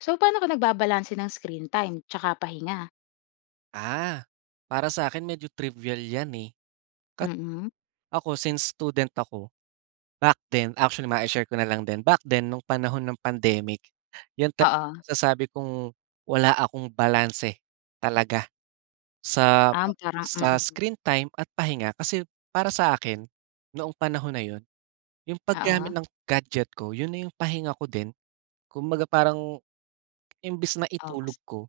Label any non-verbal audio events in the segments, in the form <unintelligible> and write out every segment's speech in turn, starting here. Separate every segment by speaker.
Speaker 1: So, paano ka nagbabalanse ng screen time tsaka pahinga?
Speaker 2: Ah, para sa'kin medyo trivial yan eh. Kat
Speaker 1: Mm.
Speaker 2: ako since student ako, back then actually mai-share ko na lang din, back then nung panahon nung pandemic yun tala
Speaker 1: Oo.
Speaker 2: masasabi kong wala akong balanse talaga sa
Speaker 1: Um, parang
Speaker 2: sa
Speaker 1: mm.
Speaker 2: screen time at pahinga, kasi para sa akin, noong panahon na yun, yung
Speaker 1: Oo.
Speaker 2: pag-gamit ng gadget ko yun na yung pahinga ko din kumbaga parang imbis na
Speaker 1: Oo, kas
Speaker 2: itulog ko,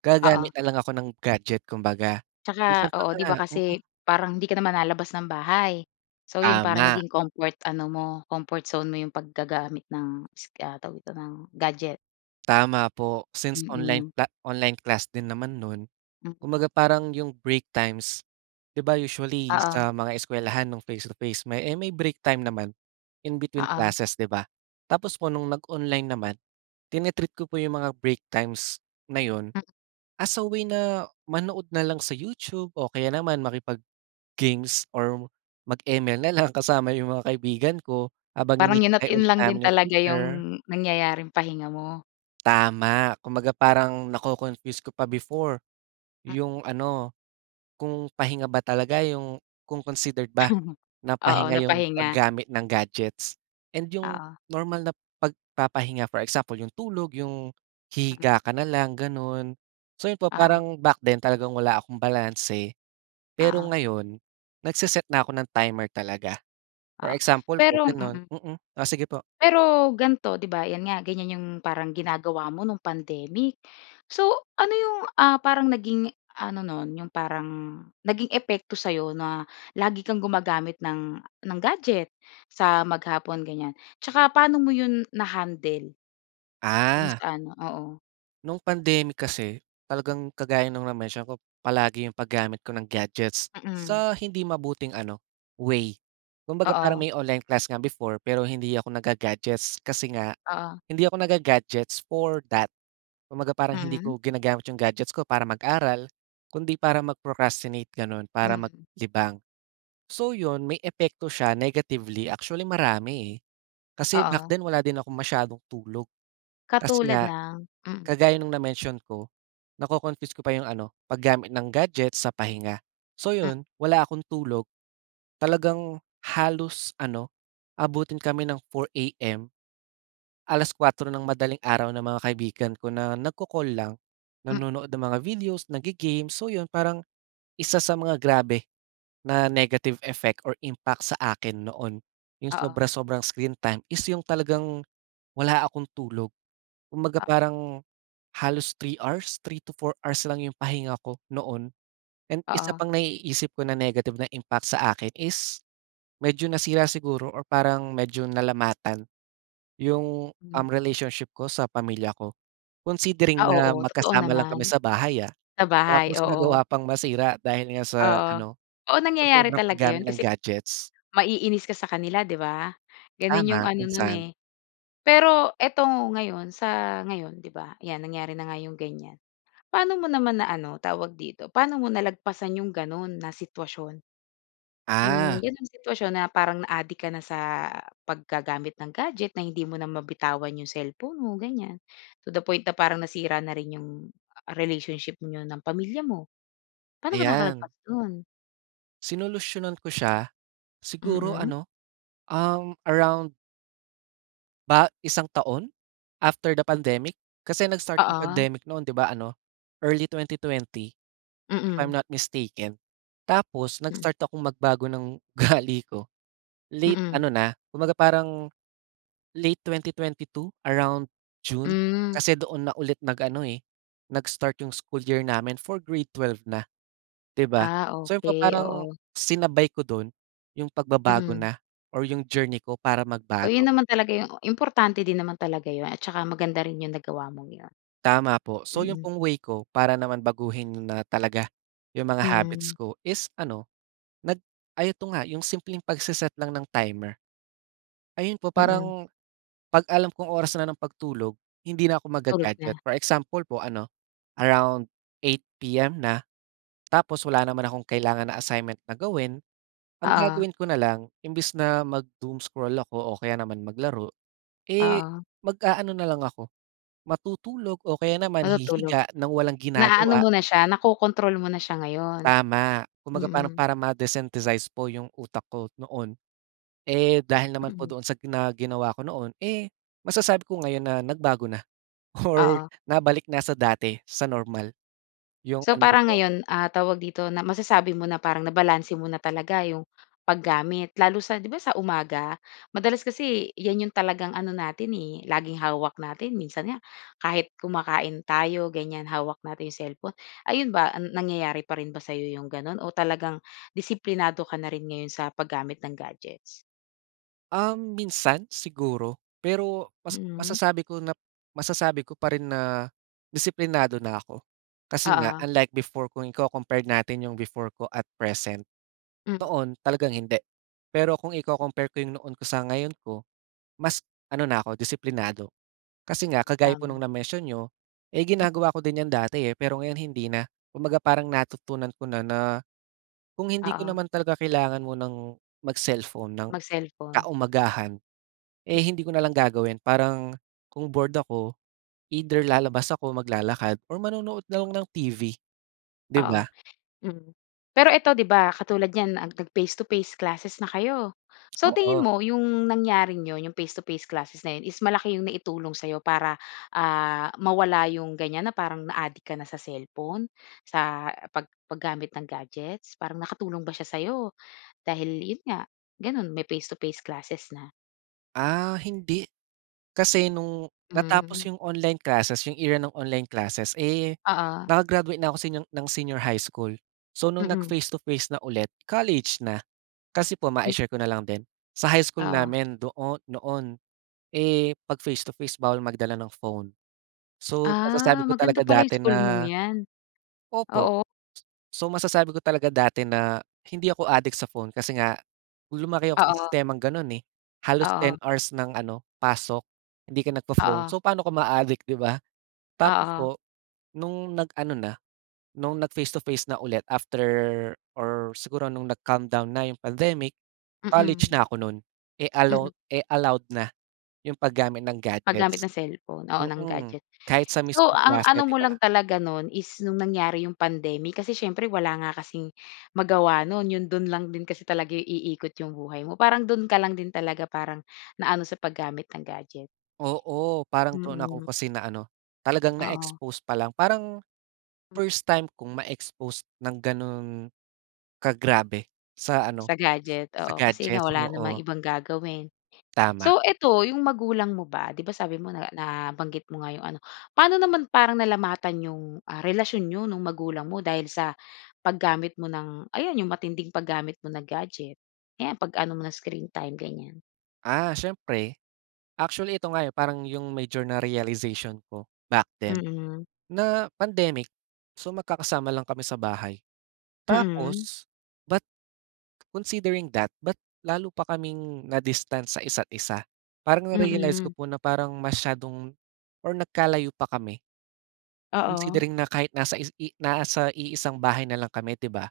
Speaker 2: gagamit
Speaker 1: Oo.
Speaker 2: na lang ako ng gadget kumbaga minsan
Speaker 1: Tsaka,
Speaker 2: pa
Speaker 1: oo,
Speaker 2: nga
Speaker 1: di ba
Speaker 2: mm.
Speaker 1: kasi parang hindi ka naman lalabas ng bahay, so 'yon parang
Speaker 2: Tama.
Speaker 1: naging comfort ano mo, comfort zone mo yung paggagamit ng is ah, tawag nito ng gadget.
Speaker 2: Tama po, since online
Speaker 1: Mm.
Speaker 2: cla online class din naman noon,
Speaker 1: Mm.
Speaker 2: kumbaga parang yung break times, di ba, usually
Speaker 1: Oo.
Speaker 2: sa mga eskuwelahan noong face to face may eh, may break time naman in between
Speaker 1: Oo.
Speaker 2: classes, di ba? Tapos po noong nag-online naman, tini-treat ko po yung mga break times na yun,
Speaker 1: Mm.
Speaker 2: as a way na manood na lang sa YouTube o kaya naman makipag-games or mag-ML na lang kasama yung mga kaibigan ko habang
Speaker 1: Parang yun at
Speaker 2: hinihintay
Speaker 1: yun
Speaker 2: ulit
Speaker 1: lang din
Speaker 2: namin yung
Speaker 1: talaga
Speaker 2: teacher.
Speaker 1: yung nangyayaring pahinga mo.
Speaker 2: Tama, kumbaga parang naco-confuse ka pa before,
Speaker 1: Mm.
Speaker 2: yung ano, kung pahinga ba talaga yung kung considered ba
Speaker 1: <chuckles>
Speaker 2: na
Speaker 1: Oo,
Speaker 2: pahinga
Speaker 1: na
Speaker 2: yung
Speaker 1: pahinga.
Speaker 2: paggamit ng gadgets and yung
Speaker 1: Oo.
Speaker 2: normal na pagpapahinga, for example yung tulog, yung
Speaker 1: Mm.
Speaker 2: hihiga ka na lang ganon. So 'yon po
Speaker 1: Oo.
Speaker 2: parang back then talagang wala akong balanse. Pero
Speaker 1: Oo.
Speaker 2: ngayon, nagse-set na ako ng timer talaga. For
Speaker 1: Oo,
Speaker 2: example po
Speaker 1: pero
Speaker 2: gano'n
Speaker 1: mm.
Speaker 2: mm, oh sige po.
Speaker 1: Pero ganito di ba yan nga ganyan yung parang ginagawa mo nung pandemic, so ano yung ah, parang naging ano noon yung parang, naging epekto sa'yo na lagi kang gumagamit ng ng gadget sa maghapon ganyan? Tsaka paano mo 'yon na-handle? Dun
Speaker 2: Ah.
Speaker 1: sa ano, oo.
Speaker 2: Nung pandemic kasi, talagang kagaya noong na-mention ko, palagi iyong pag-gamit ko ng gadgets,
Speaker 1: Mm.
Speaker 2: sa hindi mabuting ano, way. Kumbaga parang
Speaker 1: Oo.
Speaker 2: may online class nga before, pero hindi ako nagga-gadgets, kasi nga,
Speaker 1: Oo.
Speaker 2: hindi ako nag ga-gadgets for that. Kumbaga parang hindi
Speaker 1: Mhm.
Speaker 2: ko ginagamit iyong gadgets ko para mag-aral, kundi para mag-procrastinate ganoon, para mag
Speaker 1: Mm.
Speaker 2: libang. So iyon, may epekto siya negatively, actually marami eh. Kasi back
Speaker 1: Oo.
Speaker 2: then wala din akong masyadong tulog. Kasi
Speaker 1: Katulad
Speaker 2: nga,
Speaker 1: ng? Mm.
Speaker 2: kagaya nung na-mention ko, nako-confuse ko pa yung ano, pag-gamit ng gadget sa pahinga. So
Speaker 1: Mm.
Speaker 2: yun, wala akong tulog, talagang, halos ano, abutin kami ng 4 AM. 4:00 AM ng madaling araw ng mga kaibigan ko na nagko-call lang.
Speaker 1: Mm.
Speaker 2: Nanonood ng mga videos, naggi-games, so yun, parang isa sa mga grabe, na negative effect or impact sa akin noon, yung
Speaker 1: Oo.
Speaker 2: sobra-sobrang screen time is yung talagang, wala akong tulog. Kumbaga
Speaker 1: Ah.
Speaker 2: parang, halos 3 hours? 3 to 4 hours lang yung pahinga ko noon. And isa
Speaker 1: Oo.
Speaker 2: pang naiisip ko na negative na impact sa akin is medyo nasira siguro or parang medyo nalamatan, yung, um,
Speaker 1: Hmm.
Speaker 2: relationship ko sa pamilya ko. Considering
Speaker 1: Ah,
Speaker 2: na
Speaker 1: oo, totoo
Speaker 2: magkasama lang kami
Speaker 1: naman.
Speaker 2: sa bahay, ah,
Speaker 1: Sa bahay?
Speaker 2: tapos
Speaker 1: Oo.
Speaker 2: nagawa pang masira dahil nga sa
Speaker 1: Oo,
Speaker 2: ano,
Speaker 1: oo
Speaker 2: sa
Speaker 1: nangyayari
Speaker 2: sobrang
Speaker 1: talaga
Speaker 2: paggamit
Speaker 1: yun
Speaker 2: ng
Speaker 1: kasi
Speaker 2: gadgets.
Speaker 1: maiinis ka sa kanila, 'di ba? Ganoon iyong
Speaker 2: Tama,
Speaker 1: ano nun
Speaker 2: minsan.
Speaker 1: eh. Pero ito ngayon, sa ngayon, 'di ba? Ayan nangyari na nga iyong ganyan. Paano mo naman na ano, tawag dito? Paano mo nalagpasan iyong ganoon na sitwasyon? Yung
Speaker 2: Ah.
Speaker 1: ganun sitwasyon, na parang na-adik ka na sa, paggagamit ng gadget, na hindi mo na mabitawan iyong cellphone mo, ganyan. To the point na parang nasira na rin iyong, ah, relationship niyo ng pamilya mo? Paano ka
Speaker 2: Ayan.
Speaker 1: nakalagpas dun?
Speaker 2: Sinolusyunan ko siya, siguro
Speaker 1: Mm.
Speaker 2: ano, um, around ba, isang taon, after the pandemic. Kasi nag-start yung
Speaker 1: Oo.
Speaker 2: pandemic noon, 'di ba ano, early 2020, if I'm
Speaker 1: Mm.
Speaker 2: not mistaken. Tapos
Speaker 1: Mm.
Speaker 2: nag-start akong magbago ng ugali ko, late
Speaker 1: Mm.
Speaker 2: ano na, kumbaga parang, late 2022, around June.
Speaker 1: Mm.
Speaker 2: Kasi doon na ulit nag-ano eh, nag-start yung school year namin for grade 12 na, 'di ba.
Speaker 1: Ah,
Speaker 2: So, yun pa,
Speaker 1: okey.
Speaker 2: parang
Speaker 1: Oo.
Speaker 2: sinabay ko doon yung pagbabago
Speaker 1: Mm.
Speaker 2: na, or yung journey ko para
Speaker 1: Oh, yun
Speaker 2: magbago.
Speaker 1: naman talaga yung importante din naman talaga yun, at saka maganda rin yung nagawa mong yun.
Speaker 2: Tama po. So, yun
Speaker 1: Mhm.
Speaker 2: pong way ko para naman baguhin na talaga yung mga habits
Speaker 1: Mm.
Speaker 2: ko is ano, nag ay ito nga, yung simpleng pagse-set lang ng timer. Ayun po,
Speaker 1: Mm.
Speaker 2: parang kapag alam kong oras na ng pagtulog, hindi na ako
Speaker 1: Tulog
Speaker 2: magga-gadget.
Speaker 1: na.
Speaker 2: For example po ano, around 8 PM na, tapos wala naman akong kailangan na assignment na gawin, ang
Speaker 1: Oo.
Speaker 2: gagawin ko na lang, imbes na mag-doomscroll ako, o kaya naman maglaro, eh,
Speaker 1: Oo.
Speaker 2: mag-aano na lang ako, matutulog o kaya naman
Speaker 1: Matutulog.
Speaker 2: hihiga ng walang
Speaker 1: Na-aano
Speaker 2: ginagawa.
Speaker 1: mo na siya, nako-kontrol mo na siya ngayon?
Speaker 2: Tama. Kumbaga parang,
Speaker 1: Mm.
Speaker 2: para ma-desynthesis po yung utak ko noon. Eh, dahil naman po
Speaker 1: Mhm.
Speaker 2: doon sa na ginawa ko noon, eh, masasabi ko ngayon na nagbago na, or
Speaker 1: Oo.
Speaker 2: nabalik na sa dati, sa normal yung
Speaker 1: So,
Speaker 2: ano
Speaker 1: parang
Speaker 2: ko.
Speaker 1: ngayon, ah, tawag dito, na masasabi mo na parang nabalanse mo na talaga yung paggamit lalo sa 'di ba sa umaga? Madalas kasi yan yung talagang ano natin eh, laging hawak natin. Minsan nga kahit kumakain tayo, ganyan, hawak natin yung cellphone. Ayun ba, nangyayari pa rin ba sa iyo yung ganoon? O talagang disiplinado ka na rin ngayon sa paggamit ng gadgets?
Speaker 2: Um, minsan siguro. Pero mas
Speaker 1: Mm.
Speaker 2: masasabi ko na masasabi ko pa rin na disiplinado na ako. Kasi nga
Speaker 1: Oo.
Speaker 2: unlike before kung iko-compared natin iyong before ko at present.
Speaker 1: Mm.
Speaker 2: Noon, talagang hindi. Pero kung iko-compare ko 'yong noon ko sa ngayon ko, mas ano na ako disiplinado. Kasi nga, kagaya po
Speaker 1: Tama.
Speaker 2: nung na-mention niyo, eh,
Speaker 1: Mm.
Speaker 2: ginagawa ko din 'yon dati eh, pero ngayon hindi na. Kumbaga parang natutunan ko na na, kung hindi ko
Speaker 1: Oo.
Speaker 2: naman talaga kailangan munang mag-cellphone ng
Speaker 1: Mag-cellphone.
Speaker 2: kaumagahan, eh, hindi ko na lang gagawin. Parang kung bored ako, either lalabas ako, maglalakad or manonood na lang ng TV, 'di
Speaker 1: Oo,
Speaker 2: ba?
Speaker 1: mm. Pero eto 'di ba katulad niyan, ah, nag-face to face classes na kayo. So tingin
Speaker 2: Oo.
Speaker 1: mo 'yong nangyaring iyon iyong face to face classes na 'yon is malaki 'yong naitulong sa'yo para, ah, mawala 'yong ganyan na parang na-adik ka na sa cellphone? Sa pag paggamit ng gadgets, parang nakatulong ba siya sa'yo, dahil 'yon nga, ganoon may face to face classes na?
Speaker 2: Ah, hindi. Kasi 'nong
Speaker 1: Hmm.
Speaker 2: natapos 'yong online classes, 'yong era ng online classes, eh,
Speaker 1: Oo.
Speaker 2: naka-graduate na ako seniang ng senior high school. So 'nong
Speaker 1: Mm.
Speaker 2: nag-face to face na ulit, college na. Kasi po,
Speaker 1: Hmm.
Speaker 2: mai-share ko na lang din. Sa high school
Speaker 1: Oo.
Speaker 2: namin doo noon, eh, 'pag face to face bawal magdala ng phone. So
Speaker 1: Ah,
Speaker 2: masasabi ko talaga
Speaker 1: maganda pala 'yong
Speaker 2: dati
Speaker 1: school mong
Speaker 2: na
Speaker 1: 'yan.
Speaker 2: Opo.
Speaker 1: Oo.
Speaker 2: So, masasabi ko talaga dati na, hindi ako addict sa phone kasi nga, lumaki ako sa
Speaker 1: Oo.
Speaker 2: sistemang gan'n eh, halos 10
Speaker 1: Oo.
Speaker 2: hours ng ano, pasok hindi ka nagpo-phone.
Speaker 1: Oo.
Speaker 2: So pa'no ka maaadik, di ba? Tapos
Speaker 1: Oo.
Speaker 2: po, 'nong nag-ano na, 'nong nag-face to face na ulit after or siguro 'nong nag-calm down na 'yong pandemic, college
Speaker 1: Mm.
Speaker 2: na 'ko no'n. Eh,
Speaker 1: Mm.
Speaker 2: allow eh, allowed na 'yong paggamit ng
Speaker 1: Paggamit
Speaker 2: gadgets.
Speaker 1: ng cellphone, oo, ng
Speaker 2: Mm,
Speaker 1: gadget.
Speaker 2: kahit sa
Speaker 1: So,
Speaker 2: mismong
Speaker 1: ang
Speaker 2: klase,
Speaker 1: ano
Speaker 2: 'di
Speaker 1: mo lang
Speaker 2: ba?
Speaker 1: talaga no'n is 'nong nangyari 'yong pandemic, kasi siyempre wala nga kasing magawa no'n. 'Yong do'n lang din kasi talaga iikot 'yong buhay mo, parang do'n ka lang din talaga parang, naano sa paggamit ng gadget.
Speaker 2: Oo, parang do'n ako
Speaker 1: Mm.
Speaker 2: kasi naano, talagang
Speaker 1: Oo.
Speaker 2: na-expose pa lang. Parang
Speaker 1: Hmm.
Speaker 2: first time kong ma-expose ng gano'n ka grabe sa ano,
Speaker 1: Sa gadget,
Speaker 2: s-sa
Speaker 1: oo. Kasi nga
Speaker 2: gadget.
Speaker 1: wala namang
Speaker 2: Oo.
Speaker 1: ibang gagawin.
Speaker 2: Tama.
Speaker 1: So 'eto, 'yong magulang mo ba, 'di ba, sabi mo na nabanggit mo nga 'yong ano, pa'no naman parang nalamatan 'yong, ah, relasyon niyo 'nong magulang mo dahil sa paggamit mo ng ayan, 'yong matinding paggamit mo ng gadget? Ayan, 'pag ano mo ng screen time, ganiyan.
Speaker 2: Ah, siyempre, actually, ito nga 'yong parang 'yong major na realization ko back then,
Speaker 1: Mm.
Speaker 2: na pandemic, so magkakasama lang kami sa bahay.
Speaker 1: Mm.
Speaker 2: Tapos, but considering that, ba't lalo pa kaming na-distance sa isa't isa. Parang na-realize ko
Speaker 1: Mm.
Speaker 2: po na parang masyadong or nagkalayo pa kami.
Speaker 1: Oo.
Speaker 2: Considering na kahit nasa is i nasa iisang bahay na lang kami, 'di ba?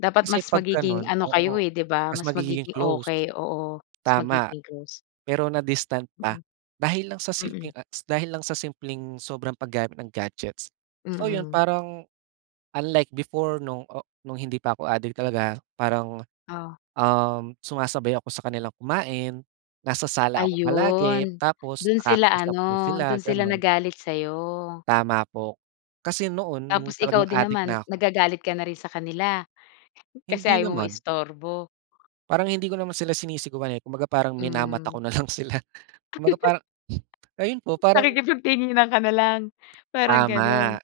Speaker 1: Dapat
Speaker 2: Kasi
Speaker 1: mas
Speaker 2: 'pag
Speaker 1: magiging
Speaker 2: gano'n,
Speaker 1: ano
Speaker 2: oo,
Speaker 1: kayo eh, 'di ba,
Speaker 2: mas
Speaker 1: mas
Speaker 2: magiging
Speaker 1: magiging
Speaker 2: close,
Speaker 1: okey, oo. Mas
Speaker 2: tama.
Speaker 1: magiging close.
Speaker 2: Pero na-distant pa
Speaker 1: Mm.
Speaker 2: dahil lang sa simpleng,
Speaker 1: Mm.
Speaker 2: ah, dahil lang sa simpleng sobrang paggamit ng gadgets. So, 'yon
Speaker 1: Mm.
Speaker 2: parang unlike before no'ng o no'ng hindi pa ako adik talaga, parang,
Speaker 1: Oh.
Speaker 2: um, sumasabay ako sa kanilang kumain. Nasa sala ako palagi,
Speaker 1: Ayon.
Speaker 2: tapos
Speaker 1: Do'n sila
Speaker 2: nakakausap ko
Speaker 1: ano, do'n
Speaker 2: sila
Speaker 1: sila
Speaker 2: gano'n.
Speaker 1: nagalit sa'yo.
Speaker 2: Tama po, kasi noon
Speaker 1: Tapos
Speaker 2: no'ng
Speaker 1: ikaw
Speaker 2: talagang
Speaker 1: din
Speaker 2: adik na
Speaker 1: naman,
Speaker 2: ako
Speaker 1: nagagalit ka na rin sa kanila, kasi
Speaker 2: Hindi
Speaker 1: ayaw mong
Speaker 2: naman.
Speaker 1: ma-istorbo.
Speaker 2: Parang hindi ko naman sila sinisigawan eh, kumbaga parang minamata
Speaker 1: Hmm.
Speaker 2: ko na lang sila. Kumbaga
Speaker 1: <giggles>
Speaker 2: parang, <blows air> ayon po parang
Speaker 1: Nakikipag-tinginan ka na lang, parang gano'n.
Speaker 2: Tama.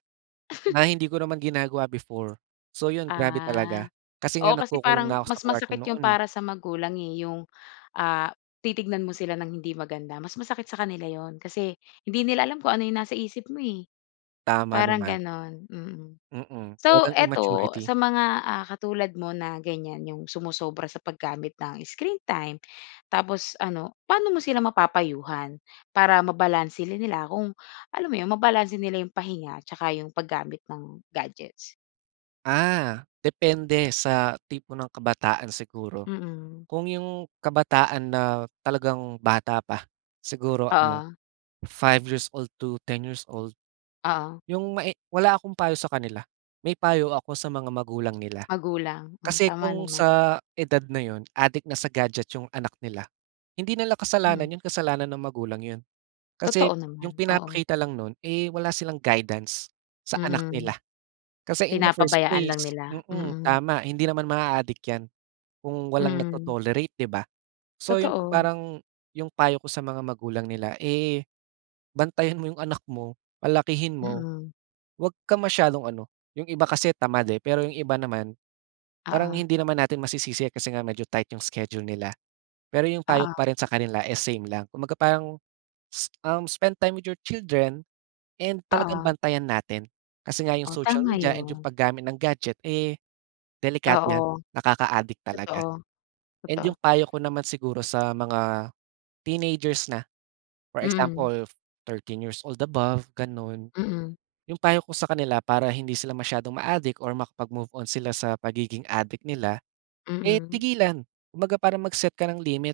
Speaker 2: Na
Speaker 1: <chuckles>
Speaker 2: hindi ko naman ginagawa before. So 'yon, grabe
Speaker 1: Ah,
Speaker 2: talaga, kasi nga
Speaker 1: oo, kasi
Speaker 2: nagkukulong
Speaker 1: parang
Speaker 2: na ako sa
Speaker 1: mas
Speaker 2: kuwarto
Speaker 1: masakit 'yon
Speaker 2: noon eh.
Speaker 1: para sa magulang eh. 'Yong, ah, titignan mo sila ng hindi maganda. Mas masakit sa kanila 'yon, kasi hindi nila alam kung ano 'yong nasa isip mo eh,
Speaker 2: Tama
Speaker 1: parang
Speaker 2: naman.
Speaker 1: gano'n. Mm.
Speaker 2: Mm,
Speaker 1: So
Speaker 2: talagang
Speaker 1: ito,
Speaker 2: immaturity.
Speaker 1: sa mga, ah, katulad mo na ganyan, 'yong sumosobra sa paggamit ng screen time, tapos ano, paano mo sila mapapayuhan para mabalanse rin nila kung, alam mo 'yon, mabalanse nila 'yong pahinga at tsaka 'yong paggamit ng gadgets?
Speaker 2: Ah, depende sa tipo ng kabataan siguro.
Speaker 1: Mm.
Speaker 2: Kung yung kabataan na talagang bata pa, siguro ano,
Speaker 1: Oo.
Speaker 2: five years old to ten years old.
Speaker 1: Oo.
Speaker 2: Yung mae wala akong payo sa kanila. May payo ako sa mga magulang nila.
Speaker 1: Magulang, oh,
Speaker 2: Kasi
Speaker 1: tama
Speaker 2: kung
Speaker 1: naman.
Speaker 2: sa edad na yun, adik na sa gadget 'yong anak nila, hindi nila kasalanan
Speaker 1: Mm.
Speaker 2: 'yon, kasalanan ng magulang 'yon. Kasi
Speaker 1: Totoo
Speaker 2: 'yong
Speaker 1: naman, oo.
Speaker 2: pinapakita lang no'n, eh, wala silang guidance sa anak
Speaker 1: Mm,
Speaker 2: nila. Kasi in the first
Speaker 1: pinapabayaan lang
Speaker 2: place
Speaker 1: nila,
Speaker 2: mm,
Speaker 1: mm.
Speaker 2: tama, hindi naman maa-adik 'yan kung walang
Speaker 1: Mm.
Speaker 2: nagto-tolerate, 'di ba? So 'yon po
Speaker 1: Totoo.
Speaker 2: parang 'yong payo ko sa mga magulang nila, eh, bantayan mo 'yong anak mo, palakihin mo,
Speaker 1: Mm.
Speaker 2: huwag ka masyadong ano, 'yong iba kasi tamad, eh, pero 'yong iba naman parang
Speaker 1: Oo.
Speaker 2: hindi naman natin masisisi kasi nga medyo tight 'yong schedule nila. Pero 'yong payo ko
Speaker 1: Oo.
Speaker 2: pa rin sa kanila is same lang. Kumbaga parang s uhm, spend time with your children and talagang
Speaker 1: Oo.
Speaker 2: bantayan natin kasi nga 'yong
Speaker 1: Oh,
Speaker 2: social
Speaker 1: tama
Speaker 2: media and 'yong
Speaker 1: yun.
Speaker 2: paggamit ng gadget, eh, delikado 'yan,
Speaker 1: Oo.
Speaker 2: nakaka-adik talaga.
Speaker 1: Totoo,
Speaker 2: And
Speaker 1: totoo.
Speaker 2: yung payo ko naman siguro sa mga teenagers na, for
Speaker 1: Mm.
Speaker 2: example thirteen years old above ganon.
Speaker 1: Mm.
Speaker 2: 'Yong payo ko sa kanila para hindi sila masyadong ma-adik or makapag-move-on sila sa pagiging adik nila, eh,
Speaker 1: Mm.
Speaker 2: tigilan. Kumbaga parang mag-set ka ng limit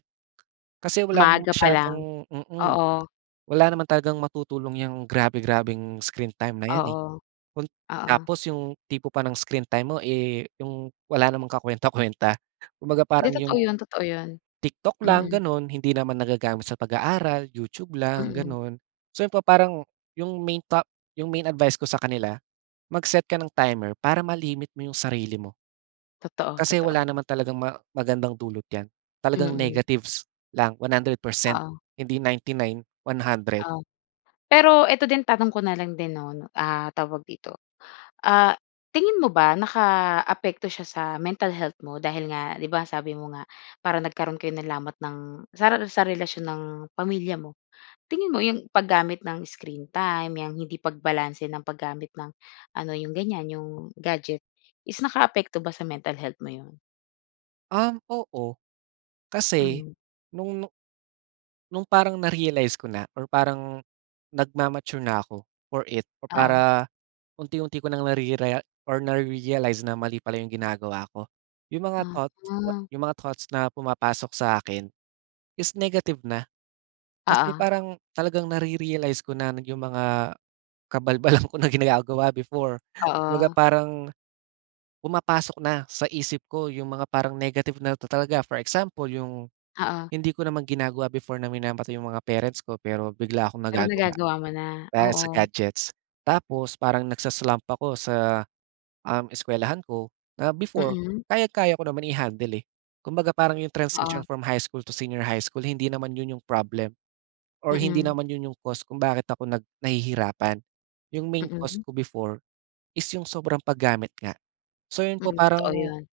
Speaker 2: kasi wala namang
Speaker 1: Maaga pa lang,
Speaker 2: masyadong mm,
Speaker 1: oo.
Speaker 2: wala naman talagang matutulong 'yang grabe-grabeng screen time na 'yan, eh.
Speaker 1: Oo.
Speaker 2: Kun
Speaker 1: Oo.
Speaker 2: tapos 'yong tipo pa ng screen time mo, eh, 'yong wala namang kakuwenta-kuwenta. Kumbaga
Speaker 1: 'Di
Speaker 2: parang
Speaker 1: totoo
Speaker 2: 'yong
Speaker 1: yun, totoo 'yon,
Speaker 2: TikTok lang
Speaker 1: mm.
Speaker 2: ganun, hindi naman nagagamit sa pag-aaral, YouTube lang,
Speaker 1: Mm.
Speaker 2: ganun. So, pa parang yung main ta main advice ko sa kanila mag-set ka ng timer para ma-limit mo yung sarili mo.
Speaker 1: Totoo,
Speaker 2: Kasi wala
Speaker 1: totoo.
Speaker 2: naman talagang ma magandang dulot yan. Talagang
Speaker 1: Mm.
Speaker 2: negatives lang 100%,
Speaker 1: Oo.
Speaker 2: hindi 99, 100.
Speaker 1: Oh. Pero ito din tanong ko na lang din, 'no, ah, tawag dito? Ah, tingin mo ba nakaapekto siya sa mental health mo dahil nga, 'di ba, sabi mo nga, parang nagkaroon kayo ng lamat ng sa rela sa relasyon ng pamilya mo. Tingin mo 'yong paggamit ng screen time, 'yang hindi pagbalanse ng paggamit ng ano, 'yong ganyan, 'yong gadget is nakaapekto ba sa mental health mo 'yon?
Speaker 2: Um, oo. Kasi,
Speaker 1: Hmm.
Speaker 2: noong nu noong parang na-realize ko na, or parang nagma-mature na ako, for it, o
Speaker 1: Oo.
Speaker 2: para unti-unti ko ng narerea or na-realize na mali pala iyong ginagawa ko. Iyong mga thoughts
Speaker 1: Ah.
Speaker 2: iyong mga thoughts na pumapasok sa akin, is negative na. Kasi
Speaker 1: Oo.
Speaker 2: parang talagang nare-realize ko na iyong mga kabalbalan ko na ginagawa before. Kumbaga
Speaker 1: Oo.
Speaker 2: parang, pumapasok na sa isip ko iyong mga parang negative na talaga. For example, iyong
Speaker 1: Oo.
Speaker 2: hindi ko naman ginagawa before na minamata iyong mga parents ko pero bigla akong
Speaker 1: Pero
Speaker 2: nagagawa,
Speaker 1: nagagawa mo na?
Speaker 2: dahil sa
Speaker 1: Oo.
Speaker 2: gadgets. Tapos parang nagsa-slump ako sa, um, eskuwelahan ko, na before
Speaker 1: Mm.
Speaker 2: kayang-kaya ko naman i-handle eh. Kumbaga parang iyong transition
Speaker 1: Oo.
Speaker 2: from high school to senior high school hindi naman iyon iyong problem, or hindi
Speaker 1: Mm.
Speaker 2: naman iyon iyong cause kung bakit ako nag nahihirapan. Iyong main cause
Speaker 1: Mm.
Speaker 2: ko before is iyong sobrang paggamit nga. So iyon po
Speaker 1: Mm, totoo
Speaker 2: parang
Speaker 1: iyon.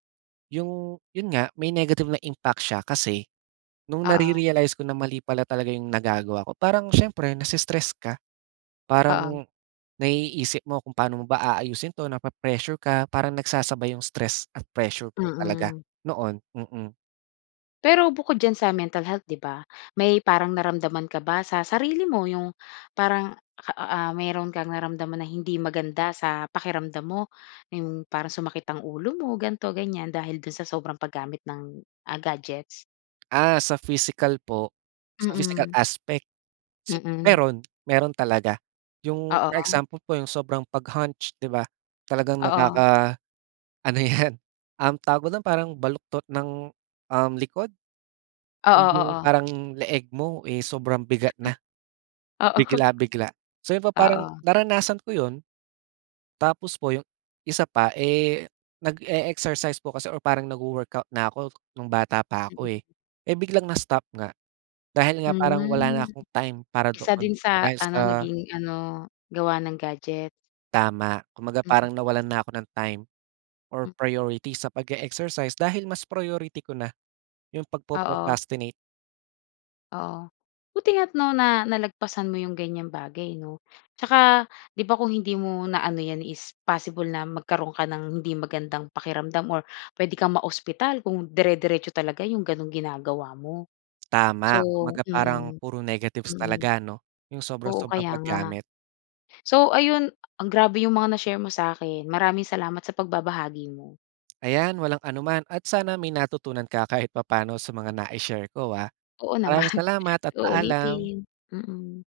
Speaker 2: iyong iyon nga, may negative na impact siya kasi, noong
Speaker 1: Oo.
Speaker 2: nare-realize ko na mali pala talaga iyong nagagawa ko, parang siyempre nai-stress ka. Parang,
Speaker 1: Oo.
Speaker 2: naiisip mo kung paano mo ba aayusin ito napre-pressure ka, parang nagsasabay iyong stress at pressure ko talaga
Speaker 1: Mm.
Speaker 2: noon. Mm.
Speaker 1: Pero bukod diyan sa mental health, di ba, may parang naramdaman ka ba sa sarili mo iyong parang a ah mayroon kang naramdaman na hindi maganda sa pakiramdam mo iyong parang sumakit ang ulo mo ganito ganyan dahil doon sa sobrang paggamit ng, ah, gadgets?
Speaker 2: Ah, sa physical po, sa physical
Speaker 1: Mm.
Speaker 2: aspect? Sigu
Speaker 1: Mm.
Speaker 2: meron, meron talaga. Iyong for
Speaker 1: Oo.
Speaker 2: example po iyong sobrang pag hunch, 'di ba talagang
Speaker 1: Oo.
Speaker 2: nakaka-ano yan, um, tawag mo dun, parang baluktot ng um, likod? And
Speaker 1: Oo
Speaker 2: yung
Speaker 1: oo.
Speaker 2: parang leeg mo eh sobrang bigat na
Speaker 1: <chuckles> Oo. <chuckles>
Speaker 2: bigla-bigla. So yun po pa parang
Speaker 1: Oo.
Speaker 2: naranasan ko yun. Tapos po iyong isa pa eh, nage-exercise po kasi or parang nag-wo-workout na ako nung bata pa ako eh. Eh, biglang na-stop nga, dahil nga parang wala na
Speaker 1: Hmm.
Speaker 2: akong time para
Speaker 1: Isa
Speaker 2: doon,
Speaker 1: din sa
Speaker 2: dahil
Speaker 1: ano,
Speaker 2: sa
Speaker 1: naging ano, gawa ng gadget.
Speaker 2: Tama, kumbaga
Speaker 1: Mm.
Speaker 2: parang nawalan na ako ng time, or
Speaker 1: <unintelligible>
Speaker 2: priority sa page-exercise dahil mas priority ko na, yung pagpro
Speaker 1: Oo.
Speaker 2: procrastinate.
Speaker 1: Oo. Buti nga at 'no na nalagpasan mo iyong ganyang bagay 'no. At saka di ba kung hindi mo na-ano yan is possible na magkaroon ka ng hindi magandang pakiramdam or pwede kang ma-ospital kung dire-diretso talaga iyong ganong ginagawa mo. So,
Speaker 2: Tama kumbaga parang
Speaker 1: mm,
Speaker 2: puro negatives
Speaker 1: mm.
Speaker 2: talaga ano, yung
Speaker 1: Oo
Speaker 2: sobra-sobrang
Speaker 1: kaya nga.
Speaker 2: pag-gamit?
Speaker 1: So ayun, ang grabe yung mga na-share mo sakin. Maraming salamat sa pagbabahagi mo.
Speaker 2: Ayan walang anuman at sana may natutunan ka kahit papaano sa mga nai-share ko ah.
Speaker 1: Oo naman,
Speaker 2: Maraming salamat at
Speaker 1: sa
Speaker 2: paalam.
Speaker 1: uulitin, mm.